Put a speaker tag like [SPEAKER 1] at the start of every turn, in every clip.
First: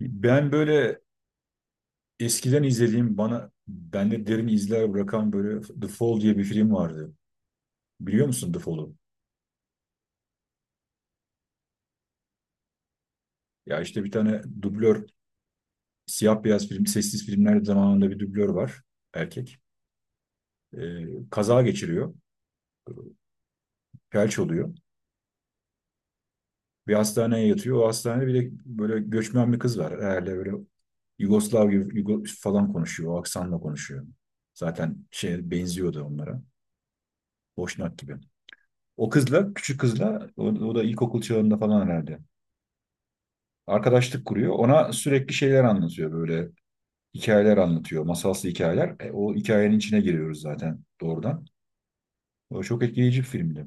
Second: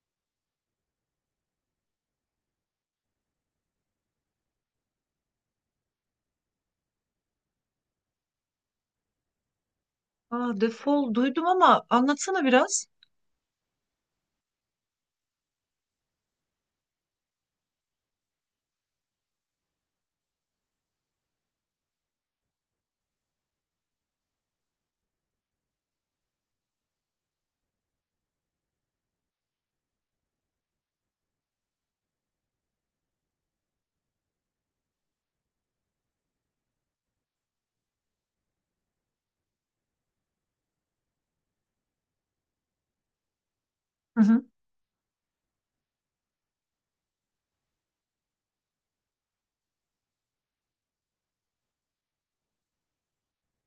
[SPEAKER 1] Ben böyle eskiden izlediğim bana bende derin izler bırakan böyle The Fall diye bir film vardı. Biliyor musun The Fall'u?
[SPEAKER 2] Aa, defol duydum ama anlatsana biraz.
[SPEAKER 1] Ya işte bir tane dublör, siyah beyaz film, sessiz filmler zamanında bir dublör var, erkek. Kaza geçiriyor. Felç oluyor. Bir hastaneye yatıyor. O hastanede bir de böyle göçmen bir kız var. Herhalde böyle Yugoslav gibi Yugo falan konuşuyor. O aksanla konuşuyor. Zaten şey benziyordu onlara. Boşnak gibi. O kızla, küçük kızla, o da ilkokul çağında falan herhalde
[SPEAKER 2] Hı
[SPEAKER 1] arkadaşlık
[SPEAKER 2] hı.
[SPEAKER 1] kuruyor. Ona sürekli şeyler anlatıyor, böyle hikayeler anlatıyor. Masalsı hikayeler. E, o hikayenin içine giriyoruz zaten doğrudan. O çok etkileyici bir filmdi.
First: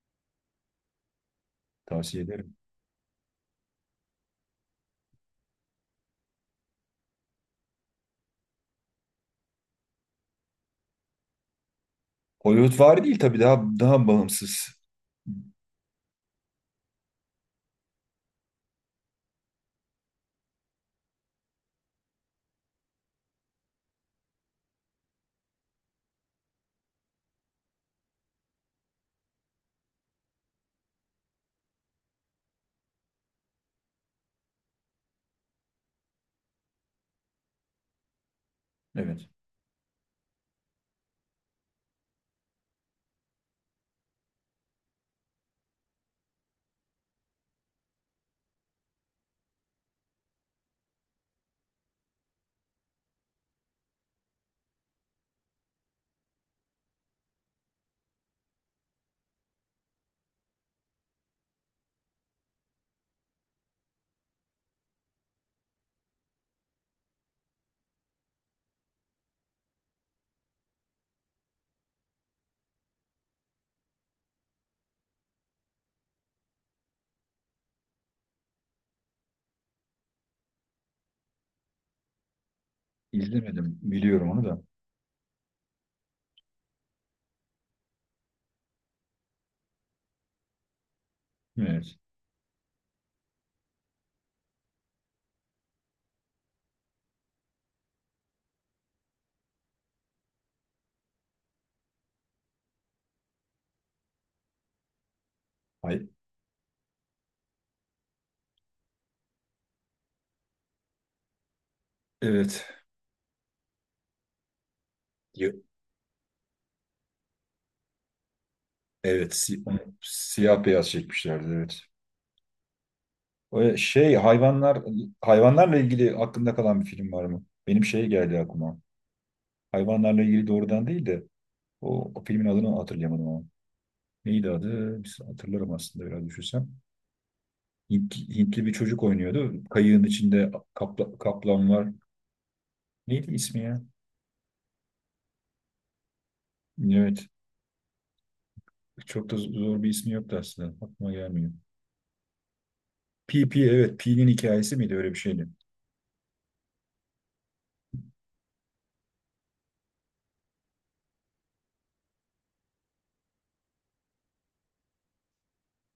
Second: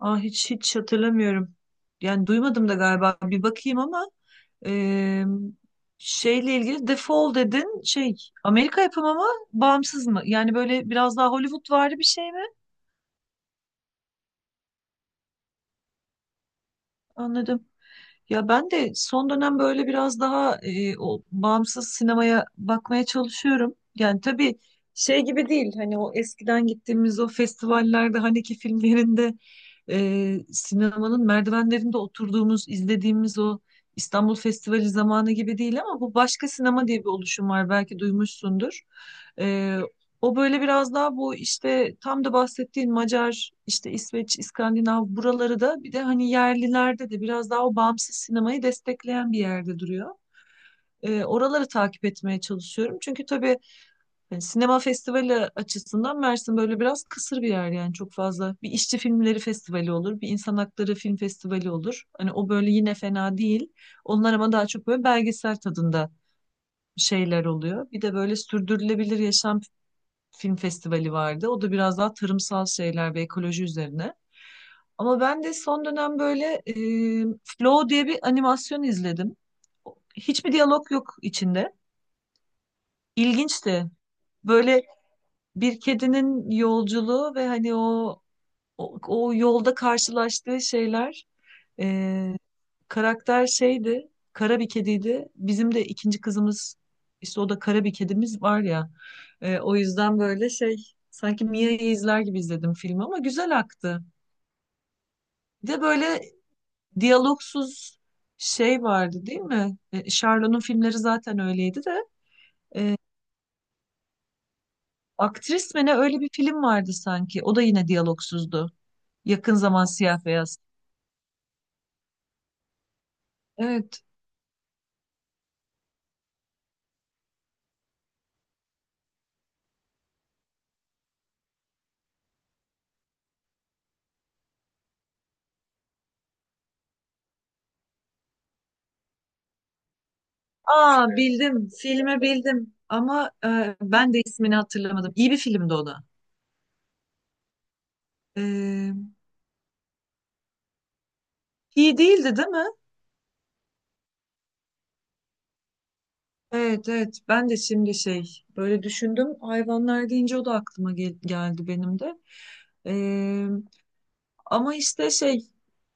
[SPEAKER 2] Aa, hiç hatırlamıyorum.
[SPEAKER 1] Tavsiye
[SPEAKER 2] Yani
[SPEAKER 1] ederim.
[SPEAKER 2] duymadım da galiba bir bakayım ama eee, şeyle ilgili defol dedin, şey, Amerika yapımı mı, bağımsız mı? Yani böyle biraz daha Hollywood vardı, bir şey mi?
[SPEAKER 1] Hollywoodvari değil tabii, daha bağımsız.
[SPEAKER 2] Anladım. Ya ben de son dönem böyle biraz daha o bağımsız sinemaya bakmaya çalışıyorum. Yani tabii şey gibi değil, hani o eskiden gittiğimiz o festivallerde, Haneke filmlerinde, sinemanın merdivenlerinde oturduğumuz, izlediğimiz o İstanbul Festivali zamanı gibi değil, ama bu Başka Sinema diye bir oluşum var, belki duymuşsundur.
[SPEAKER 1] Evet.
[SPEAKER 2] E, o böyle biraz daha bu işte tam da bahsettiğin Macar, işte İsveç, İskandinav buraları da, bir de hani yerlilerde de biraz daha o bağımsız sinemayı destekleyen bir yerde duruyor. Oraları takip etmeye çalışıyorum. Çünkü tabii yani sinema festivali açısından Mersin böyle biraz kısır bir yer, yani çok fazla. Bir işçi filmleri festivali olur, bir insan hakları film festivali olur. Hani o böyle yine fena değil. Onlar ama daha çok böyle belgesel tadında şeyler oluyor. Bir de böyle sürdürülebilir yaşam film festivali vardı. O da biraz daha tarımsal şeyler ve ekoloji üzerine. Ama ben de son dönem böyle Flow diye bir animasyon izledim. Hiçbir diyalog yok içinde.
[SPEAKER 1] İzlemedim.
[SPEAKER 2] İlginçti.
[SPEAKER 1] Biliyorum onu da.
[SPEAKER 2] Böyle bir kedinin yolculuğu ve hani o, o yolda karşılaştığı şeyler,
[SPEAKER 1] Evet.
[SPEAKER 2] e, karakter şeydi, kara bir kediydi. Bizim de ikinci kızımız, işte o da kara bir kedimiz var ya. O yüzden böyle şey, sanki Mia'yı izler gibi izledim filmi ama güzel aktı. Bir de
[SPEAKER 1] Ay,
[SPEAKER 2] böyle diyalogsuz şey vardı değil mi? Sharlo'nun filmleri zaten öyleydi de.
[SPEAKER 1] evet. Yo-
[SPEAKER 2] Aktris mi ne, öyle bir film vardı sanki. O da yine diyalogsuzdu.
[SPEAKER 1] Evet.
[SPEAKER 2] Yakın
[SPEAKER 1] si- onu
[SPEAKER 2] zaman siyah beyaz.
[SPEAKER 1] siyah beyaz çekmişlerdi. Evet. O e,
[SPEAKER 2] Evet.
[SPEAKER 1] şey hayvanlar, hayvanlarla ilgili aklında kalan bir film var mı? Benim şey geldi aklıma. Hayvanlarla ilgili doğrudan değil de o filmin adını hatırlayamadım ama neydi adı? Biz hatırlarım aslında biraz düşünsem. Hintli bir çocuk oynuyordu. Kayığın içinde
[SPEAKER 2] Aa, bildim.
[SPEAKER 1] kaplan var.
[SPEAKER 2] Filmi bildim. Ama
[SPEAKER 1] Neydi ismi ya?
[SPEAKER 2] ben de ismini hatırlamadım. İyi bir filmdi o da.
[SPEAKER 1] Evet.
[SPEAKER 2] Ee,
[SPEAKER 1] Çok da zor bir ismi yoktu aslında. Aklıma gelmiyor.
[SPEAKER 2] iyi değildi değil mi?
[SPEAKER 1] P, evet. P'nin hikayesi miydi? Öyle bir şeydi.
[SPEAKER 2] Evet, evet. Ben de şimdi şey böyle düşündüm. Hayvanlar deyince o da aklıma geldi benim de. Ee, ama işte şey,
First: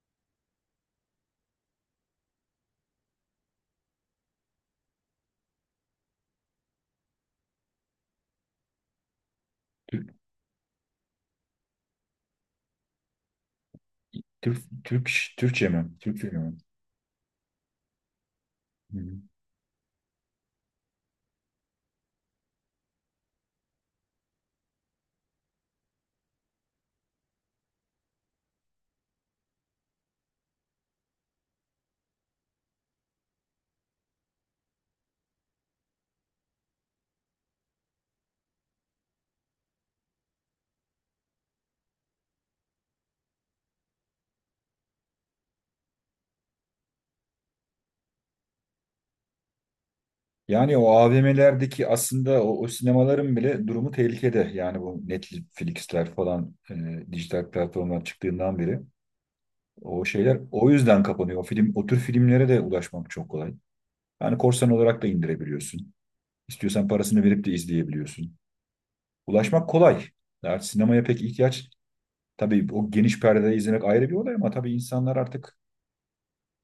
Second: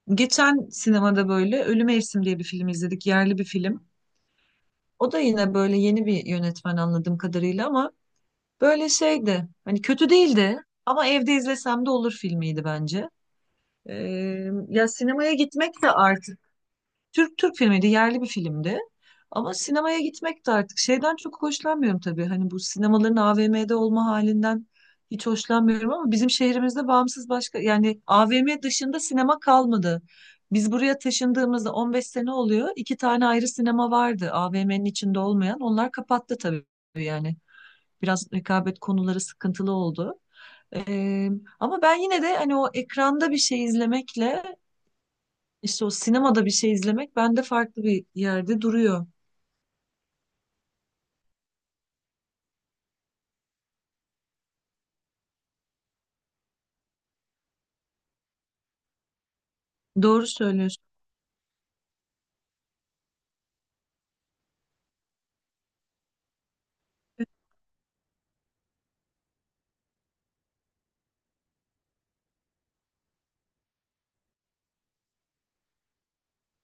[SPEAKER 2] geçen sinemada böyle Ölü Mevsim diye bir film izledik. Yerli bir film. O da yine böyle yeni bir yönetmen anladığım kadarıyla ama böyle şeydi. Hani
[SPEAKER 1] Türk,
[SPEAKER 2] kötü değildi ama evde izlesem de olur filmiydi bence. Ee,
[SPEAKER 1] Türk,
[SPEAKER 2] ya
[SPEAKER 1] Türk,
[SPEAKER 2] sinemaya
[SPEAKER 1] Türkçe
[SPEAKER 2] gitmek
[SPEAKER 1] mi?
[SPEAKER 2] de
[SPEAKER 1] Türkçe
[SPEAKER 2] artık,
[SPEAKER 1] mi?
[SPEAKER 2] Türk Türk filmiydi, yerli bir filmdi.
[SPEAKER 1] Hı hı.
[SPEAKER 2] Ama sinemaya gitmek de artık, şeyden çok hoşlanmıyorum tabii. Hani bu sinemaların AVM'de olma halinden hiç hoşlanmıyorum, ama bizim şehrimizde bağımsız, başka yani AVM dışında sinema kalmadı. Biz buraya taşındığımızda 15 sene oluyor. İki tane ayrı sinema vardı AVM'nin içinde olmayan. Onlar kapattı tabii yani. Biraz rekabet konuları sıkıntılı oldu. Ee, ama ben yine de hani o ekranda bir şey izlemekle işte o sinemada bir şey izlemek bende farklı bir yerde duruyor.
[SPEAKER 1] Yani o AVM'lerdeki aslında o sinemaların bile durumu tehlikede. Yani bu Netflix'ler falan, dijital platformlar çıktığından beri. O
[SPEAKER 2] Doğru
[SPEAKER 1] şeyler o
[SPEAKER 2] söylüyorsun.
[SPEAKER 1] yüzden kapanıyor. O film, o tür filmlere de ulaşmak çok kolay. Yani korsan olarak da indirebiliyorsun. İstiyorsan parasını verip de izleyebiliyorsun. Ulaşmak kolay. Artık sinemaya pek ihtiyaç, tabii o geniş perdede izlemek ayrı bir olay, ama tabii insanlar artık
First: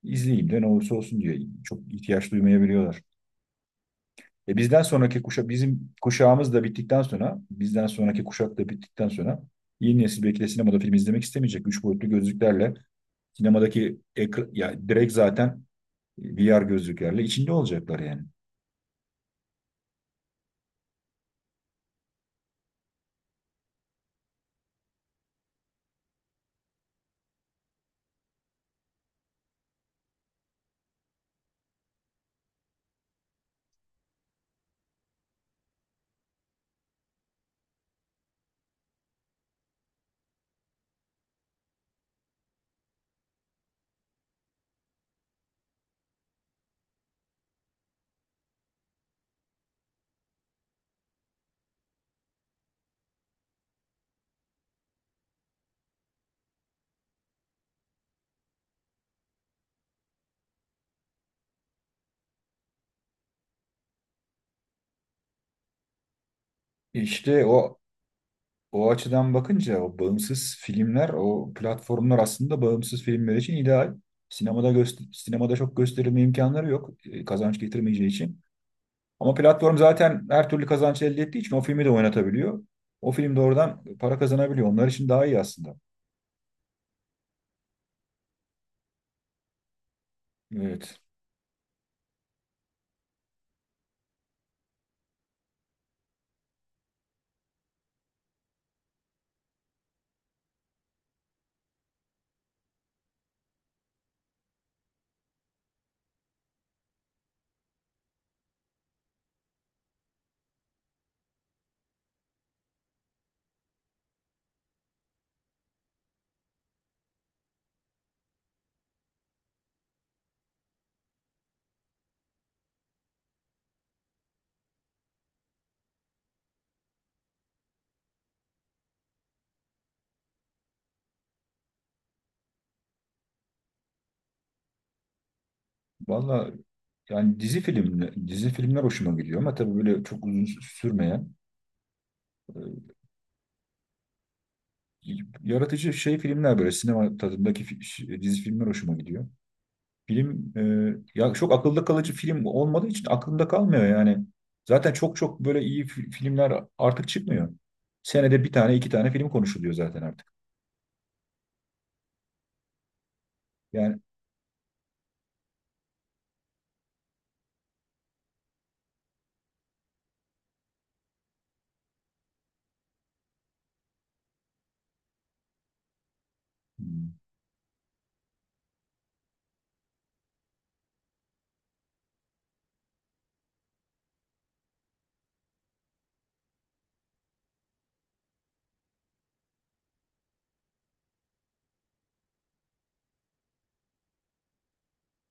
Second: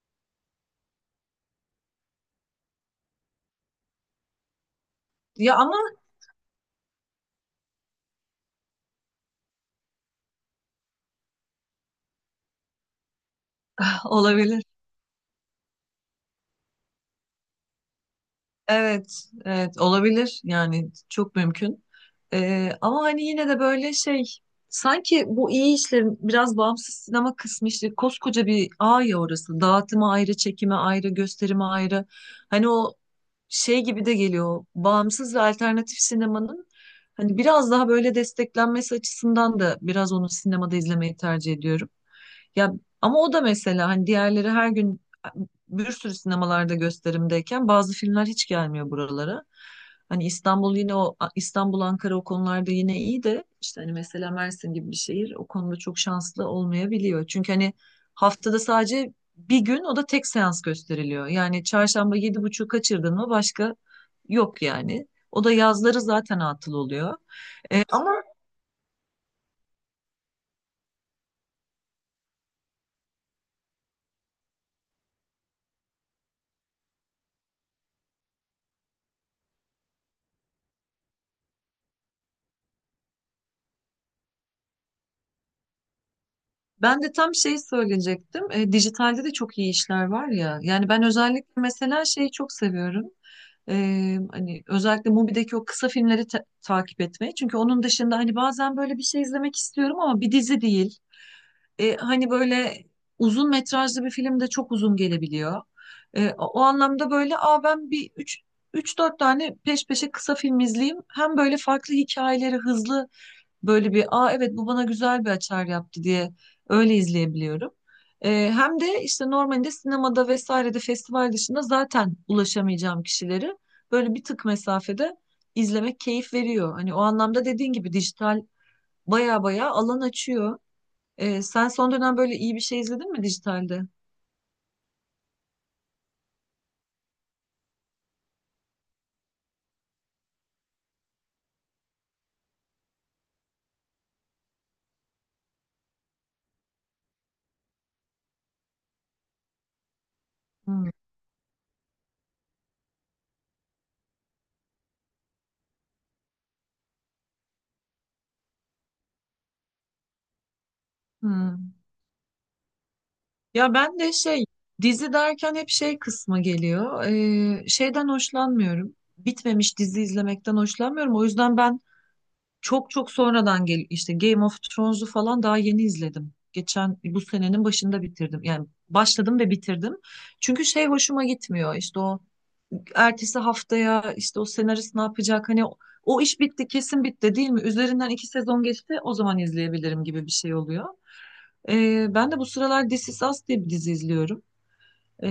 [SPEAKER 1] izleyeyim de ne olursa olsun diye çok ihtiyaç duymayabiliyorlar. E, bizden sonraki kuşa,
[SPEAKER 2] Ya ama
[SPEAKER 1] bizim kuşağımız da bittikten sonra, bizden sonraki kuşak da bittikten sonra yeni nesil belki de sinemada film izlemek istemeyecek. Üç boyutlu gözlüklerle sinemadaki ekra-
[SPEAKER 2] olabilir.
[SPEAKER 1] ya direkt zaten VR gözlüklerle içinde olacaklar yani.
[SPEAKER 2] Evet, evet olabilir yani, çok mümkün. Ama hani yine de böyle şey, sanki bu iyi işlerin biraz bağımsız sinema kısmı işte koskoca bir ağ ya orası. Dağıtımı ayrı, çekimi ayrı, gösterimi ayrı. Hani o şey gibi de geliyor. Bağımsız ve alternatif sinemanın hani biraz daha böyle desteklenmesi açısından da biraz onu sinemada izlemeyi tercih ediyorum. Ya, ama o da mesela hani diğerleri her gün bir sürü sinemalarda gösterimdeyken bazı filmler hiç gelmiyor buralara. Hani İstanbul, yine o İstanbul Ankara o konularda yine iyi de, işte hani mesela Mersin gibi bir şehir o konuda çok şanslı olmayabiliyor. Çünkü hani haftada sadece bir gün, o da tek seans gösteriliyor. Yani çarşamba 7.30'u kaçırdın mı, başka yok yani. O da yazları zaten atıl oluyor.
[SPEAKER 1] İşte o açıdan bakınca o bağımsız filmler, o platformlar aslında bağımsız filmler için ideal. Sinemada göster, sinemada çok gösterilme imkanları yok, kazanç getirmeyeceği için. Ama platform zaten her türlü kazanç elde ettiği için o filmi de oynatabiliyor. O film de oradan para kazanabiliyor. Onlar için daha iyi aslında.
[SPEAKER 2] Ben de tam şey söyleyecektim. Dijitalde de çok iyi işler var ya. Yani
[SPEAKER 1] Evet.
[SPEAKER 2] ben özellikle mesela şeyi çok seviyorum. E, hani özellikle Mubi'deki o kısa filmleri takip etmeyi. Çünkü onun dışında hani bazen böyle bir şey izlemek istiyorum ama bir dizi değil. Hani böyle uzun metrajlı bir film de çok uzun gelebiliyor. O anlamda böyle, aa, ben bir üç dört tane peş peşe kısa film izleyeyim. Hem böyle farklı hikayeleri hızlı. Böyle bir, aa, evet, bu bana güzel bir açar yaptı diye öyle izleyebiliyorum. Hem de işte normalde sinemada vesairede festival dışında zaten ulaşamayacağım kişileri böyle bir tık mesafede izlemek keyif veriyor. Hani o anlamda dediğin gibi dijital baya baya alan açıyor. Sen son dönem böyle iyi bir şey izledin mi dijitalde?
[SPEAKER 1] Valla yani dizi filmler hoşuma gidiyor ama tabii böyle çok uzun sürmeyen. e, Yaratıcı şey filmler, böyle sinema tadındaki dizi filmler hoşuma gidiyor. Film e,
[SPEAKER 2] Hmm.
[SPEAKER 1] ya çok akılda kalıcı film olmadığı için aklımda kalmıyor yani. Zaten çok böyle iyi filmler artık çıkmıyor. Senede bir tane iki tane film konuşuluyor zaten artık.
[SPEAKER 2] Hmm. Ya ben
[SPEAKER 1] Yani.
[SPEAKER 2] de şey, dizi derken hep şey kısmı geliyor. Şeyden hoşlanmıyorum. Bitmemiş dizi izlemekten hoşlanmıyorum. O yüzden ben çok, çok sonradan, gel işte Game of Thrones'u falan daha yeni izledim. Geçen bu senenin başında bitirdim. Yani başladım ve bitirdim. Çünkü şey hoşuma gitmiyor. İşte o ertesi haftaya işte o senarist ne yapacak? Hani o, o iş bitti, kesin bitti değil mi? Üzerinden iki sezon geçti, o zaman izleyebilirim gibi bir şey oluyor. Ben de bu sıralar This Is Us diye bir dizi izliyorum. Eee,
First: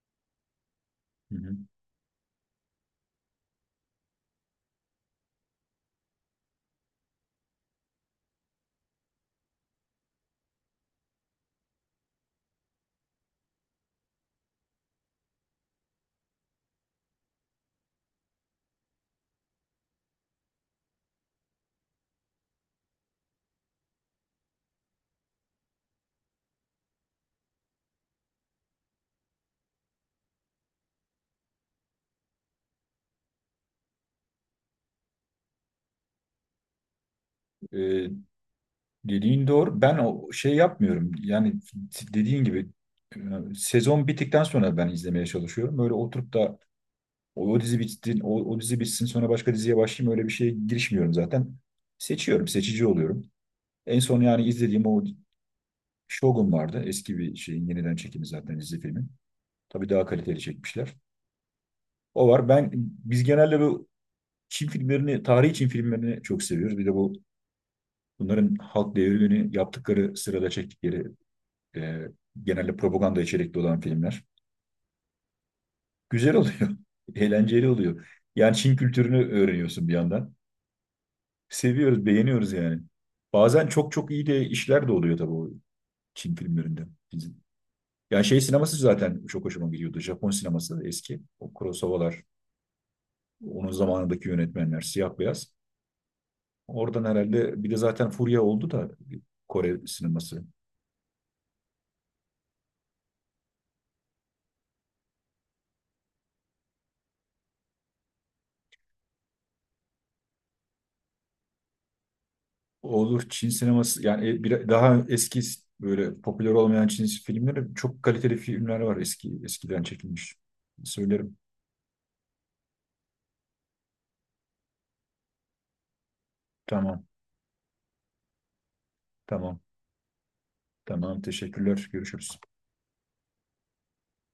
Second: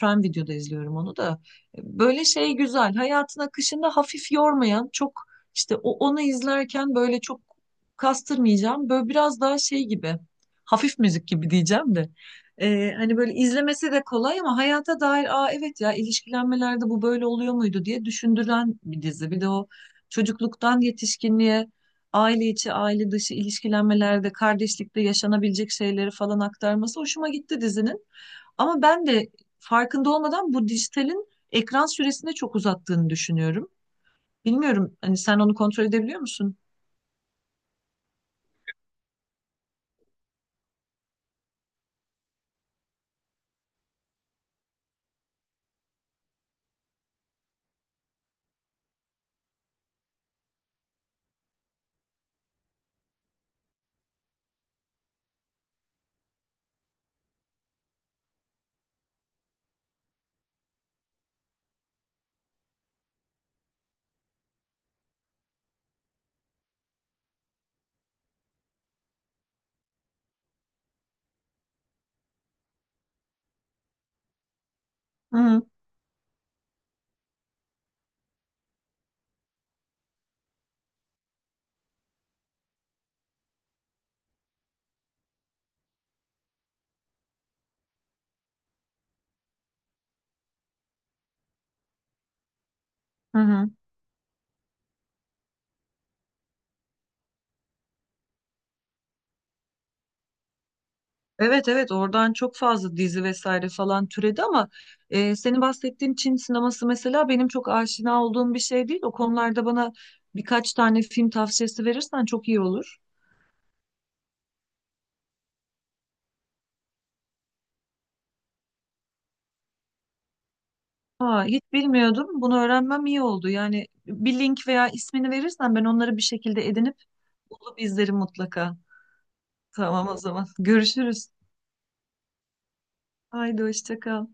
[SPEAKER 2] Prime Video'da izliyorum onu
[SPEAKER 1] Hı
[SPEAKER 2] da.
[SPEAKER 1] hı.
[SPEAKER 2] Böyle şey güzel. Hayatın akışında hafif yormayan, çok, işte o onu izlerken böyle çok kastırmayacağım. Böyle biraz daha şey gibi. Hafif müzik gibi diyeceğim de. Hani böyle izlemesi de kolay ama hayata dair, aa, evet ya, ilişkilenmelerde bu böyle oluyor muydu diye düşündüren bir dizi. Bir de o çocukluktan yetişkinliğe aile içi, aile dışı ilişkilenmelerde, kardeşlikte yaşanabilecek şeyleri falan aktarması hoşuma gitti dizinin. Ama ben de farkında olmadan bu dijitalin ekran süresini çok uzattığını düşünüyorum. Bilmiyorum, hani sen onu kontrol edebiliyor musun?
[SPEAKER 1] E, dediğin doğru. Ben o şey yapmıyorum. Yani dediğin gibi, e, sezon bittikten sonra ben izlemeye çalışıyorum. Böyle oturup da O dizi bitsin, o dizi bitsin, sonra başka diziye başlayayım, öyle bir şeye girişmiyorum zaten. Seçiyorum, seçici oluyorum. En son yani izlediğim o Shogun vardı. Eski bir şeyin yeniden çekimi zaten dizi filmin. Tabii daha kaliteli çekmişler. O var. Biz genelde bu Çin filmlerini, tarihi Çin filmlerini çok seviyoruz. Bir de bunların halk devrimini yaptıkları sırada çektikleri, e, genelde propaganda içerikli olan filmler.
[SPEAKER 2] Hı hı.
[SPEAKER 1] Güzel oluyor. Eğlenceli oluyor. Yani Çin kültürünü öğreniyorsun bir yandan. Seviyoruz, beğeniyoruz yani. Bazen çok iyi de işler de oluyor tabii o Çin filmlerinde. Bizim. Yani şey sineması zaten çok hoşuma gidiyordu. Japon sineması eski. O Kurosawa'lar,
[SPEAKER 2] Hı hı.
[SPEAKER 1] onun zamanındaki yönetmenler, siyah beyaz. Oradan herhalde bir de zaten furya oldu da Kore sineması.
[SPEAKER 2] Evet, evet, oradan çok fazla dizi vesaire falan türedi ama senin bahsettiğin Çin sineması mesela benim çok aşina olduğum bir şey değil. O konularda bana birkaç tane film tavsiyesi verirsen çok iyi olur.
[SPEAKER 1] Olur, Çin sineması yani, daha eski böyle popüler olmayan Çin filmleri, çok kaliteli filmler var eski, eskiden çekilmiş. Söylerim.
[SPEAKER 2] Ha, hiç bilmiyordum. Bunu öğrenmem iyi oldu. Yani bir link veya ismini verirsen ben onları bir şekilde edinip
[SPEAKER 1] Tamam,
[SPEAKER 2] bulup izlerim mutlaka.
[SPEAKER 1] tamam,
[SPEAKER 2] Tamam o zaman.
[SPEAKER 1] tamam.
[SPEAKER 2] Görüşürüz.
[SPEAKER 1] Teşekkürler. Görüşürüz.
[SPEAKER 2] Haydi hoşça kal.